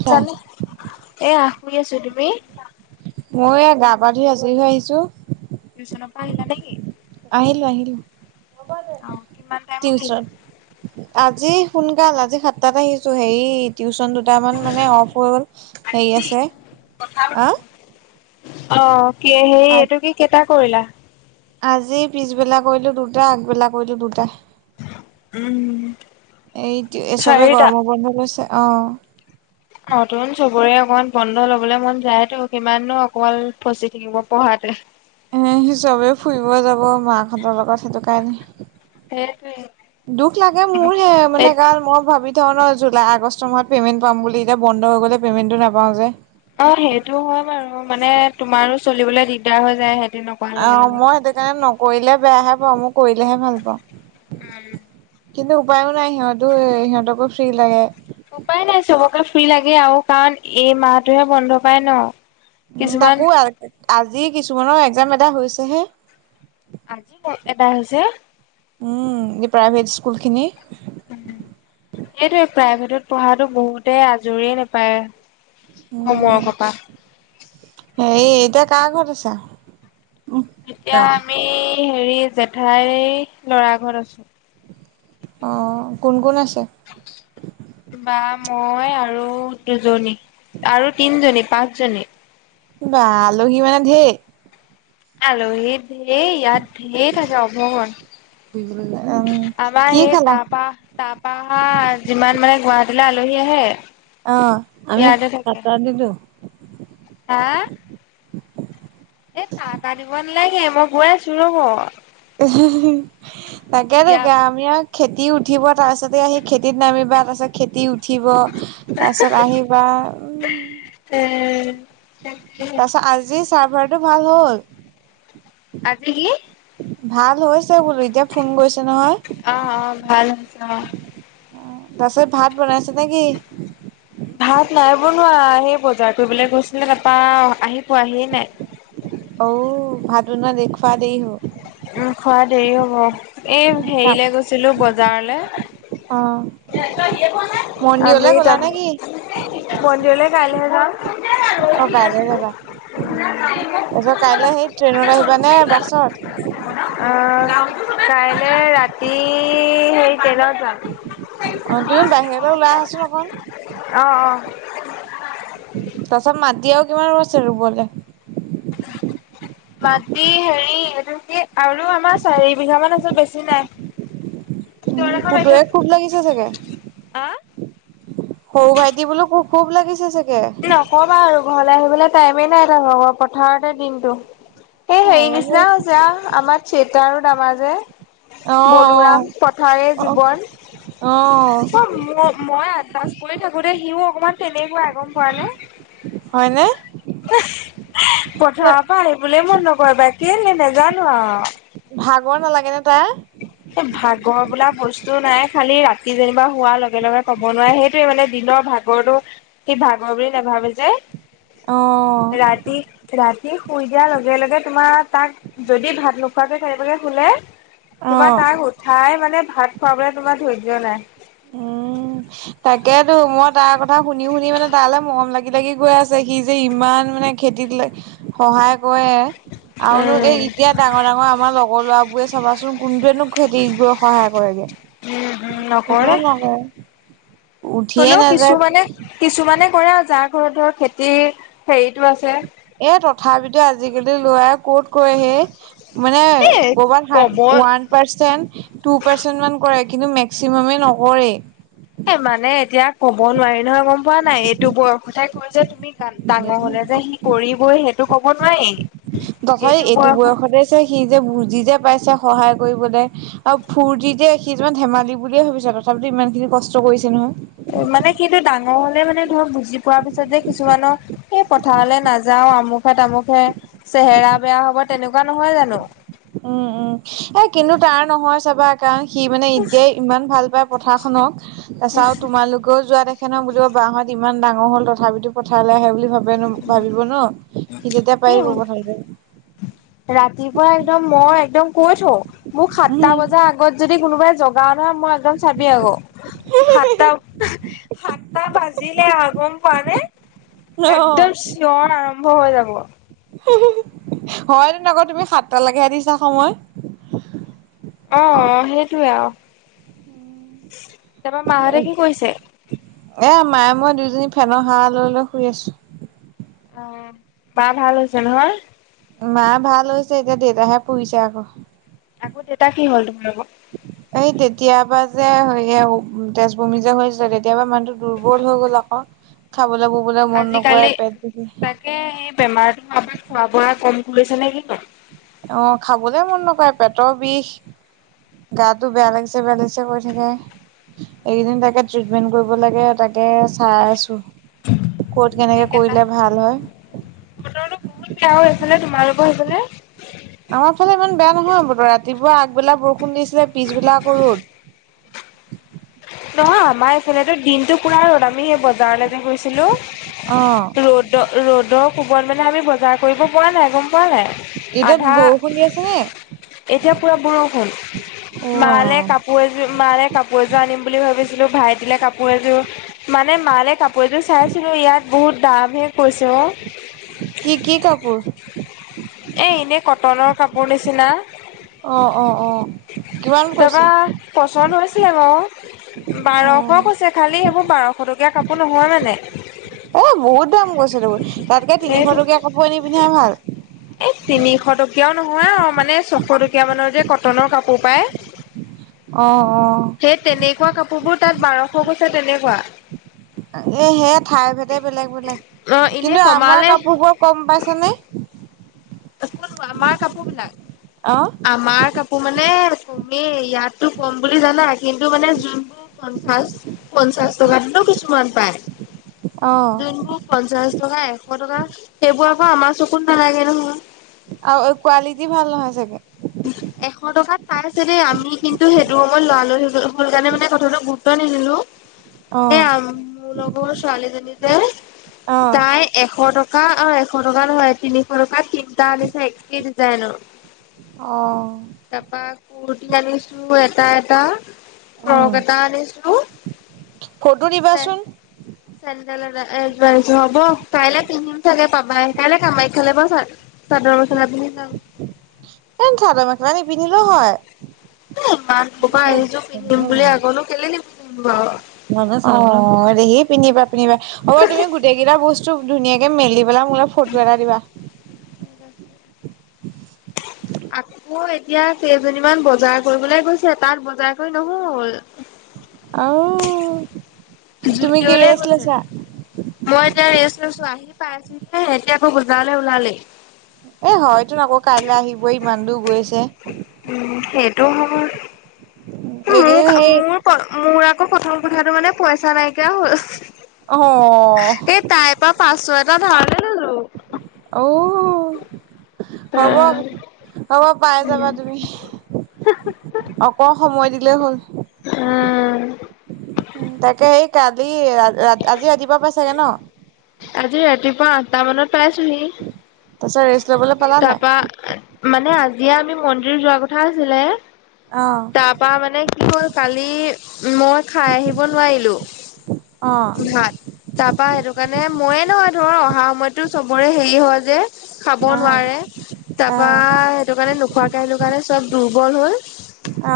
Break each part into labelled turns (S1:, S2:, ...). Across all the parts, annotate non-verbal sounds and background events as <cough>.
S1: আচ্ছা
S2: জনি এয়া শুই আছো তুমি?
S1: মই এ গা পা ধুই আজৰি হৈ আহিছোঁ।
S2: টিউচনৰ পৰা আহিলা নেকি?
S1: আহিলো-আহিলো
S2: অ কিমান টাইমত
S1: টিউচন
S2: আহিলা
S1: আজি সোনকাল আজি সাতটাত আহিছো হেৰি টিউচনটো দুটামান মানে অফ হৈ গ'ল হেৰি আছে আ
S2: অ, কি সে এইটো কি কেইটা কৰিলা?
S1: আজি পিছবেলা কৰিলো দুটা আগবেলা কৰিলো দুটা।
S2: উম
S1: এইটো চবে
S2: চাৰিটা
S1: গৰমৰ বন্ধ গৈছে অ।
S2: নতুন চবৰে অকমান বন্ধ লবলৈ মন যায়তো কিমাননো অকল ফচি থাকিব পঢ়াতে।
S1: এ চবে ফুৰিব যাব মাহঁতৰ লগত সেইটো কাৰণে। দুখ লাগে মোৰহে
S2: সেইটোৱে
S1: মানে গাল মই ভাবি ধৰণৰ জুলাই আগষ্ট মাহত পে'মেণ্ট পাম বুলি এতিয়া বন্ধ হৈ গ'লে পেমেণ্টো নাপাওঁ যে।
S2: অ, সেইটো হয় বাৰু মানে তোমাৰো চলিবলৈ দিগদাৰ হৈ যায় সেদিনক
S1: অ, মই সেইটো কাৰণে নকৰিলেহ বেয়াহে পাওঁ মই কৰিলেহে ভাল পাওঁ।
S2: উম।
S1: কিন্তু উপায়ো নাই সিহঁতো সিহঁতকো ফ্ৰী লাগে।
S2: উপায় নাই চবকে ফ্ৰী লাগে আৰু কাৰণ এই মাহটোহে বন্ধ পায় ন?
S1: উম
S2: কিছুমান
S1: তাকো আজি কিছুমানৰ এক্সাম এটা হৈছেহে।
S2: আজি হে এদাই হৈছে?
S1: উম এই প্ৰাইভেট স্কুল খিনি।
S2: উ সেইটোৱে প্ৰাইভেটত পঢ়াটো বহুতে আজৰিয় নাপায়। অ
S1: উম
S2: মৰ ককা <unintelligible>
S1: হেৰি এতিয়া কাৰ ঘৰত আছা?
S2: এতিয়া আমি হেৰি জেঠাই ল'ৰা ঘৰত আছো।
S1: অঁ কোন কোন আছে?
S2: বা মই আৰু দুজনী আৰু তিনজনী পাঁচজনী।
S1: বা আলহী মানে ঢেৰ?
S2: আ্লহী ঢেৰ ইয়াত ঢেৰথাকে অভগন।
S1: উম
S2: আমাৰ
S1: কি
S2: এই
S1: খালা
S2: তাৰপা তা পা যিমান মানে গুৱাহাটীলৈ আলহী আহে
S1: অ' আমি‌
S2: ইয়াতে থাকে।
S1: কাটাদিতো।
S2: হা'। এ চাহ তাহ দিব নালাগে মই গৈ আছো ৰ'ব।
S1: অ‌' তাকে তাকে
S2: ইয়াত
S1: আমি আ খেতি উঠিব তাৰ পিছতে আহি খেতিত নামিবা তাৰ পাছত খেতি উঠিব, তাৰপিছত আহিবা উম
S2: উম <unintelligible> ত <unintelligible>
S1: তাৰ পাছত আজি চাৰ্ভাৰটো ভাল হ'ল।
S2: আজ কি?
S1: ভাল হৈছে বোলো এতিয়া ফোন গৈছে নহয়।
S2: অ', অ' ভাল হৈছ অ'।
S1: তাপিছত ভাত বনাইছে নে কি?
S2: ভাত নাই বনোৱা, সেই বজাৰ কৰিবলৈ গৈছিলে তাৰপা আহি পোৱাহিয়ে নাই।
S1: অঔ ভাত বনোৱা খোৱা দেৰি হ'ব।
S2: উম খোৱা দেৰি হ'ব, এই হেৰিলে গৈছিলো বজাৰলে
S1: অ' মন্দিৰলৈ
S2: আমি
S1: গ'লা
S2: ত
S1: নে কি?
S2: <unintelligible> মন্দিৰলৈ কাইলৈহে যাম।
S1: অ' কাইলে যাবা, তাৰপিছত কাইলে সেই ট্ৰেইনত আহিবা নে বাছত?
S2: অ' কাইলে ৰাতি হেৰি ট্ৰেনত যাম।
S1: অ' তুমি বাহিৰলৈ ওলাই আহাচোন অকন।
S2: অ', অ'।
S1: তাৰপাছত মাটি আৰু কিমান আছে ৰুবলৈ? <unintelligible>
S2: মাটি হেৰি এইটো কি আৰু আমাৰ চাৰি বিঘা মান আছে বেছি নাই। তোৰ
S1: উম,
S2: এখন
S1: পুতেৰে
S2: মেছেজ
S1: খুৱ লাগিছে চাগে?
S2: আ?
S1: সৰু ভাইটি বোলো খুব লাগিছে চাগে?
S2: নকবা আৰু ঘৰলে আহিবলৈ টাইমে নাই তাৰ পথাৰতে দিনটো। এই হেৰি
S1: আই মোৰ
S2: নিচিনা হৈছে আৰু আমাৰ চেতা দামা যে। বলোৰাম
S1: অ'
S2: পথাৰে
S1: অ' অ'
S2: জীৱন
S1: অ'
S2: চব ম মই আণ্ডাছ কৰি থাকোঁতে সিও অকণমান তেনেকুৱা আ গ'ম পোৱা নে?
S1: হয়নে?
S2: পথাৰৰ পৰা আহিবলৈ মন নকৰে বা কেলেই নোজানো আৰু।
S1: ভাগৰ নালাগে নে তাৰ?
S2: এ ভাগৰ বোলা বস্তু নাই, খালি ৰাতি যেনিবা শোৱাৰ লগে লগে ক'ব নোৱাৰ। সেইটোয়ে মানে দিনৰ ভাগ গৰটো সি ভাগৰ বুলি নাভাবে যে।
S1: অ',
S2: ৰাতি ৰাতি শুই দিয়াৰ লগে লগে তোমাৰ তাক, যদি ভাত নোখোৱাকে কেনেবাকে শুলে তোমাৰ
S1: অ',
S2: তাক উঠাই মানে ভাত খোৱাবলৈ তোমাৰ ধৈৰ্য নাই।
S1: উম। তাকেতো, মই তাৰ কথা শুনি শুনি মানে তালৈ মৰম লাগি লাগি গৈ আছে। সি যে ইমান মানে খেতিত ল সহায় কৰে আৰুনো এই
S2: উম
S1: এতিয়া ডাঙৰ ডাঙৰ আমাৰ লগৰ ল'ৰাবোৰে চাবাচোন কোনটোৱেনো খেতিব সহায় কৰেগে।
S2: উম হুম নকৰে।
S1: হয়।
S2: হ'লেও কিছুমানে কিছুমানে কৰে আৰু যাৰ ঘৰত ধৰ খেতিৰ হেৰিতো আছে।
S1: এ তথাপিতো আজিকালি ল'ৰাই ক'ত কৰে হেই। মানে
S2: এ
S1: ক'ৰবাত
S2: ক'ব
S1: ওৱান ৰ্পাচেণ্ট টু ৰ্পাচেণ্ট মান কৰে, কিন্তু মেক্সিমামে নকৰেই।
S2: এ মানে এতিয়া ক'ব নোৱাৰি নহয়, গ'ম পোৱা নাই এইটো বয়সতোই কয় যে তুমি ডাঙৰ
S1: দিয়াচোন
S2: হ'লে যে সি কৰিবই সেইটো ক'ব নোৱাৰি।
S1: দখয়ি এইটো বয়সতে যে সি যে বুজি যে পাইছে সহায় কৰিবলৈ। আৰু ফূুৰ্তিতে সি যেনিবা ধেমালি বুলিয়ে ভাবিছে তথাপিতো ইমান খিনি কষ্ট কৰিছে নহয়।
S2: মানে সেটো ডাঙৰ হ'লে মানে ধৰক বুজি পোৱাৰ পিছত যে কিছুমানৰ এই পথাৰলৈ নাযাও আমুকহে তামুকহে চেহেৰা বেয়া হ'ব, তেনেকুৱা নহয় জানো।
S1: উম, উম এ কিন্তু তাৰ নহয় চাবা। কাৰণ সি মানে এতিয়াই ইমান ভাল পায় পথাৰ খনক, তাৰ পাছ আৰু তোমালোকেও যোৱা দেখ ক বুলিব বা হ'ত ইমান ডাঙৰ হ'ল তথাপিতো পথাৰলৈ আহে বুলি ভাব ভ নো ভাবিব ন সি তেতিয়া পাৰিব।
S2: উম
S1: প্ৰথতে
S2: ৰাতিপুৱা একদম মই একদম কৈ থওঁ মোক সাতটা
S1: উম
S2: বজা আগ গত যদি কোনোবাই জগাৱ নহয় মই একদম চাবি আকৌ। সাতটা সাতটা বাজিলে আৰু গ'ম পাৱ নে।
S1: ৰ <unintelligible>
S2: একদম চঞৰ আৰম্ভ হৈ যাব।
S1: হয় তেনে আকৌ তুমি সাতট লৈকেহে দিছা সময়।
S2: অ, অ' সেইটোৱে আৰু, তাৰপৰা মাহঁতে কি কৰিছে?
S1: এ মায়ে মইয়ে দুইজনী ফেনৰ হাৱা লৈ লৈ শুই আছো।
S2: মাৰ ভাল হৈছে নহয়?
S1: মা ভাল হৈছে এতিয়া দেউতাহে পৰিছে আকৌ।
S2: আকৌ দেউতা কি হ'ল তোমালোকৰ?
S1: উ <unintelligible> এই তেতিয়াৰ পৰা যে সেই তেজবমি যে হৈছিল, তেতিয়াৰপা মানুহটো দুৰ্বল হৈ গ'ল আকৌ। খাবলৈ ববলৈ মন নকৰা
S2: আজিকালি
S1: পেটটো বিষ।
S2: তাকে সেই বেমাৰটো হোৱাৰ পৰা খোৱা বোৱা ক'ম কৰিছে নে কি কয়।
S1: অ' খাবলে মন নকৰে পেটৰ বিষ গাতো বেয়া লাগিছে বেয়া লাগিছে কৰি থাকে। এইকেইদিন তাকে ট্ৰিটমেন্ট কৰিব লাগে তাকে চাই আছো। ক'ত কেনেকে কৰিলে ভাল হয়।
S2: বতৰটো বহুত বেয়া হৈ আছেনে তোমালোকৰ সেইফালে?
S1: আমাৰ ফালে ইমান বেয়া নহয় বতৰ ৰাতিপুৱা আগবেলা বৰষুণ দিছিলে, পিছবেলা আক ৰ'দ।
S2: নহয় আমাৰ এইফালেটো দিনটো পোৰা ৰ'দ আমি সেই বজাৰলে যে গৈছিলো।
S1: অ
S2: ৰ'দ ৰ'দৰ কোবত মানে আমি বজাৰ কৰিব পৰা নাই গম পোৱা নাই।
S1: এতিয়া
S2: আধা
S1: বৰষুণ দি আছে নে
S2: এতিয়া পুৰা বৰষুণ
S1: অ আই
S2: মালে কাপোৰ কাপোৰ এযোৰ মালে কাপোৰ এযোৰ আনিম বুলি ভাবিছিলো, ভাইটিলে কাপোৰ এযোৰ মানে মালে কাপোৰ এযোৰ চাইছিলো ইয়াত বহুত দাম হে কৈছে অ।
S1: কি কি কাপোৰ?
S2: এ ইনেই কটনৰ কাপোৰ নিচিনা।
S1: অ অ অ কিমান কৈছে?
S2: পছন্দ হৈছিলে বাও।
S1: অ
S2: বাৰশ কৈছে খালী সেইবোৰ বাৰশ টকীয়া কাপোৰ নহয় মানে।
S1: অ বহুত দাম কৈছে দেখোন তাতকে তিনিশ টকীয়া কাপোৰ আনি পিন্ধাই ভাল।
S2: এ তিনিশ টকীয়াও নহয় আও মানে ছশ টকীয়া মানৰ যে কটনৰ কাপোৰ পায়।
S1: অ অ।
S2: সেই তেনেকুৱা কাপোৰবোৰ তাত বাৰশ কৈছে তেনেকুৱা।
S1: এ সেইয়া ঠাই ভেদে বেলেগ বেলেগ।
S2: অ এনে
S1: কিন্তু আমাৰ
S2: কমালে
S1: কাপোৰবোৰ কম পাইছা নে?
S2: কোনবোৰ আমাৰ কাপোৰবিলাক?
S1: অ।
S2: আমাৰ কাপোৰ মানে কমেই ইয়াতটো কম বুলি জানা কিন্তু মানে যোনবোৰ পঞ্চাশ পঞ্চাশ টকাটো কিছুমান পায়।
S1: অ
S2: যোনবোৰ পঞ্চাশ টকা, এশ টকা সেইবোৰ আকৌ আমাৰ চকুত নেলাগে নহয়।
S1: আৰু কোৱালিটি ভাল নহয় চাগে?
S2: <unintelligible> এশ টকাত পাই আছে দেই, আমি কিন্তু সেইটো সময়ত লৰা-লৰি হ'ল কাৰণে মানে কথাটো গুৰুত্ব নিদিলো।
S1: অ
S2: এ মোৰ লগৰ ছোৱালীজনী যে
S1: অ
S2: তাই এশ টকা অ এশ টকা নহয় তিনিশ টকাত তিনিটা আনিছে একেই ডিজাইনৰ।
S1: অ।
S2: তাৰপা কুৰ্তি আনিছো এটা এটা,
S1: উম
S2: ফ্ৰগ এটা আনিছো,
S1: ফটো
S2: চে
S1: দিবাচোন <unintelligible>
S2: চেন্দেল এযোৰ আনিছো হ'ব কাইলে পিন্ধিম চাগে পাবাই কাইলে কামাখ্যালে বাও চাদৰ-মেখেলা পিন্ধি যাম।
S1: <unintelligible> চাদৰ-মেখেলা নিপিন্ধিলেও হয়।
S2: এ ইমান দূৰৰ পৰা আহিছো পিন্ধিম বুলি আকনো কেলে নিপিন্ধিম বাও।
S1: উৱ দেহি পিন্ধিবা পিন্ধিবা। হ'ব তুমি গোটেই কেইটা বস্তু ধুনীয়াকে মেলি পেলাই মোলে ফটো এটা দিবা।
S2: ঠিক আছে।
S1: <unintelligible>
S2: আক আক এতিয়া কেইজনীমান বজাৰ কৰিবলে গৈছে তাত বজাৰ কৰি নহ'ল।
S1: আও। তুমি কি
S2: জুডিঅ'লে
S1: ৰেষ্ট
S2: গৈছে।
S1: লৈছা?
S2: মই এতিয়া ৰেষ্ট লৈছো আহি পাইছোহি হে এতিয়া আকৌ বজাৰলে ওলালেই।
S1: এ, হয়তো আকৌ কাইলৈ আহিবই ইমান দূৰ গৈছে।
S2: উম, সেইটোও হয়। মোৰ
S1: এইগদিন সেই
S2: মোৰ মোৰ আকৌ প্ৰথম কথাটো মানে পইচা নাইকিয়া হ'ল।
S1: অ,
S2: এ, তাই পৰা পাচশ এটা ধৰলে
S1: উ, হ'ব হ'ব, পাই যাবা তুমি। অক, সময় দিলেই হ'ল। তাকে সেই কালি, আজি ৰাতিপুৱা পাই চাগে ন?
S2: আজি ৰাতিপুৱা আঠটা মানত পাইছোঁহি,
S1: তাৰপিছত ৰেষ্ট ল'বলৈ পালা নাই?
S2: তাৰপৰা মানে আজি আমি মন্দিৰ যোৱাৰ কথা আছিলে।
S1: অ,
S2: তাৰ মানে কি হ'ল, কালি মই খাই আহিব নোৱাৰিলো,
S1: অ
S2: ভাত তাপা সেইটো কাৰণে মানে ময়ে, নহয় ধৰ অহা সময়ততো চবৰে হেৰি হয় যে। খাব
S1: আহ
S2: নোৱাৰে তাপা
S1: আহ
S2: সেইটো কাৰণে নোখোৱাকে কাৰণে চব দুৰ্বল হ'ল।
S1: অ,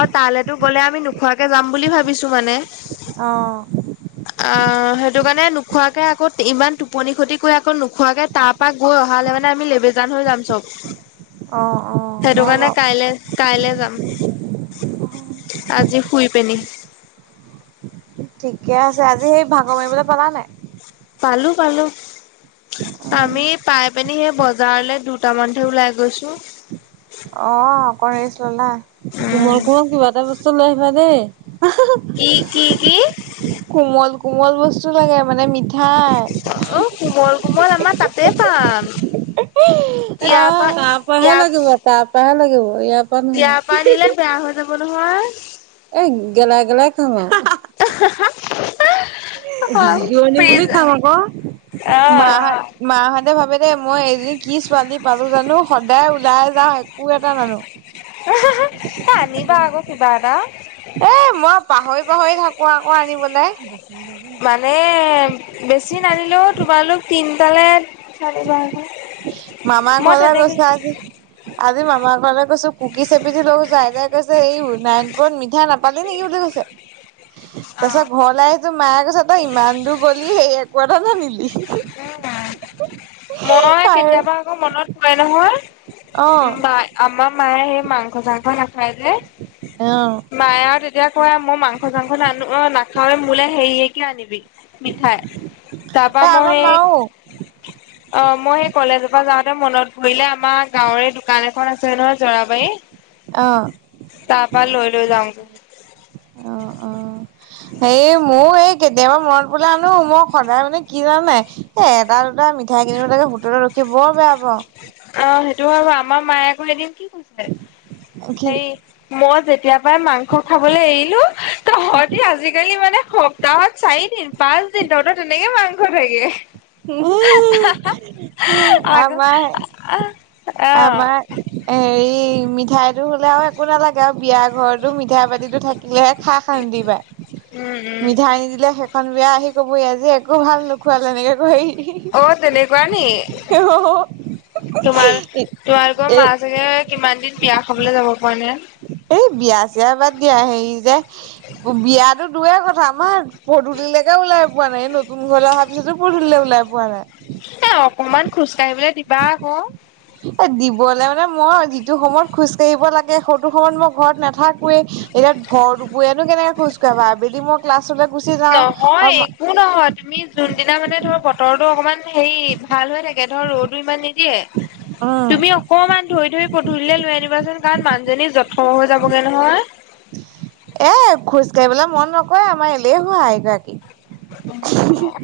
S2: আৰু তালে তো গ'লে আমি নোখোৱাকে যাম বুলি ভাবিছো মানে।
S1: অ,
S2: অ, সেইটো কাৰণে নোখোৱাকে আকৌ ইমান টোপনি খতি কৰে আকৌ নোখোৱাকে তাৰপ পৰা গৈ অহালে মানে আমি লেবেজান হৈ যাম চ'ব।
S1: অ, অ,
S2: সেইটো
S1: হয়
S2: কাৰণে
S1: বাৰু।
S2: কাইলে কাইলে যাম, আজি শুই পেনি।
S1: ঠিকে আছে, আজি সেই ভাগৰ মাৰিবলৈ পলা নাই।
S2: পালো পালো।
S1: নাই?
S2: আমি পাই পিনি, সেই বজাৰলে দুটামানহে ওলাই গৈছো।
S1: অ, অকন ৰেচ ল'লা, কোমল,
S2: উম।
S1: কোমল কিবা এটা বস্তু লৈ আহিবা দেই
S2: কি কি কি
S1: <unintelligible> কোমল কোমল বস্তু লাগে, মানে মিঠা
S2: অ, কোমল-কোমল আমাৰ তাতে পাম।
S1: আহ অ,
S2: ইয়াৰ পৰা
S1: তাৰ পৰাহে
S2: ইয়াৰ
S1: লাগিব তাৰ পৰাহে লাগিব, ইয়াৰ পৰা
S2: ইয়াৰ
S1: নহয়
S2: পৰা নিলে
S1: <unintelligible>
S2: বেয়া হৈ যাব নহয়
S1: এ, গেলা গেলা ঘামে <unintelligible>
S2: <unintelligible>
S1: জোৰণী বুলি
S2: ফ্ৰিজ
S1: খাম আকৌ,
S2: অ
S1: মাহাত মাহঁতে ভাবে দে, মই এজনী কি ছোৱালী পালো, জানো সদায় ওলাই যাও একো এটা নানো।
S2: আনিবা আকৌ কিবা এটা।
S1: এ, মই পাহৰি- পাহৰি থাকো আকৌ আনিবলৈ।
S2: মানে বেছি নানিলেও তোমালোক তিনটালৈ
S1: মামা
S2: মই
S1: ঘৰলৈ
S2: তেনেকে
S1: গৈছা আজি। আজি মামা ঘৰলে গৈছো কুকিচ‌ এপিচ লগৈ কৈছো আইতাই কৈছে এই নাৰায়নপুৰত মিঠাই নাপ পালি, নেকি? বুলি কৈছে। তাৰ
S2: অ
S1: পিছত ঘৰলৈ আহিছো মায়ে কৈছে তই ইমান দূৰ গলি সেই, একো এটা নানিলি।
S2: মই কেতিয়াবা আকৌ মনত পৰে নহয়,
S1: অ
S2: বাই আমাৰ মায়ে, সেই মাংস-চাংস নাখাই যে।
S1: অ।
S2: মায়ে আও তেতিয়া কয় আও মই মাংস-চাংস নানো অ নাখাওয়ে মোলে হেৰিয়েকে আনিবি মিঠাই তাৰপা
S1: এ
S2: মই
S1: আমাৰ
S2: সেই
S1: মাও
S2: অ মই সেই কলেজৰ পা যাওঁতে মনত পৰিলে আমাৰ গাঁৱৰে এই দোকান এখন আছে নহয়
S1: অ
S2: জৰাবাৰী তাৰপা লৈ লৈ যাওগে।
S1: অ অ। হেৰি মোৰ এই কেতিয়াবা মনত পৰিলে আনো মই সদায় মানে কি জানা নাই এ এটা, দুটা মিঠাই কিনিবলে গৈ হোটেলত ৰখি বৰ বেয়া পাওঁ।
S2: অ সেইটো হয় বাৰু আমাৰ মায়ে আকৌ এদিন কি কৈছে
S1: কি
S2: হেৰি মই যেতিয়া পৰাই মাংস খাবলে এৰিলো তহঁতি আজিকালি মানে সপ্তা সপ্তাহত চাৰিদিন, পাঁচদিন তহঁতৰ তেনেকে মাংস থাকে।
S1: আমাৰ আমাৰ
S2: অ।
S1: হেৰি মিঠাইটো হ'লে আৰু একো একো নালাগে আৰু বিয়া ঘৰটো মিঠাই বাতিটো থাকিলেহে খাই শান্তি পায়।
S2: উম উম
S1: মিঠাই নিদিলে সেইখন বিয়া আহি ক'বহি আজি একো ভাল নোখোৱালে এনেকে কৈহি।
S2: অ তেনেকুৱা নি? তোমাৰ
S1: এ
S2: তোমালোকৰ
S1: এ
S2: মা চাগে কিমান দিন বিয়া খাবলে যাব পৰা নাই।
S1: এই বিয়া-চিয়া বাদ দিয়া হেৰি যে বিয়াটো দূৰয়ে কথা আমাৰ পধূলিলেকে ওলাই পোৱা নাই, এই নতুন ঘৰলে অহাৰ পিছতো পধূলিলে ওলাই পোৱা নাই।
S2: এ অকমান খোজ কাঢ়িবলে দিবা আকৌ।
S1: এ দিবলে মানে মই যিটো সময়ত খোজ কাঢ়িব লাগে সৌটো সময়ত মই ঘৰত নাথাকোৱেই। এতিয়া ভৰদুপৰিয়াত নো কেনেকে খোজ কাঢ়িব আবেলি মোৰ ক্লাছলে
S2: নহয় একো একো নহয় তুমি যোনদিনা মানে ধৰ বতৰটো অকমান হেৰি ভাল হৈ থাকে ধৰ ৰ'দো ইমান নিদিয়ে
S1: অ।
S2: তুমি অকমান ধৰি ধৰি পধূলিলে লৈ আনিবাচোন কাৰণ মানুজনী যথৰ হৈ যাবগে নহয়।
S1: এ খোজ কাঢ়িবলে মন নকৰে আমাৰ এলেহুৱা এইগৰাকী।
S2: উম।
S1: <unintelligible>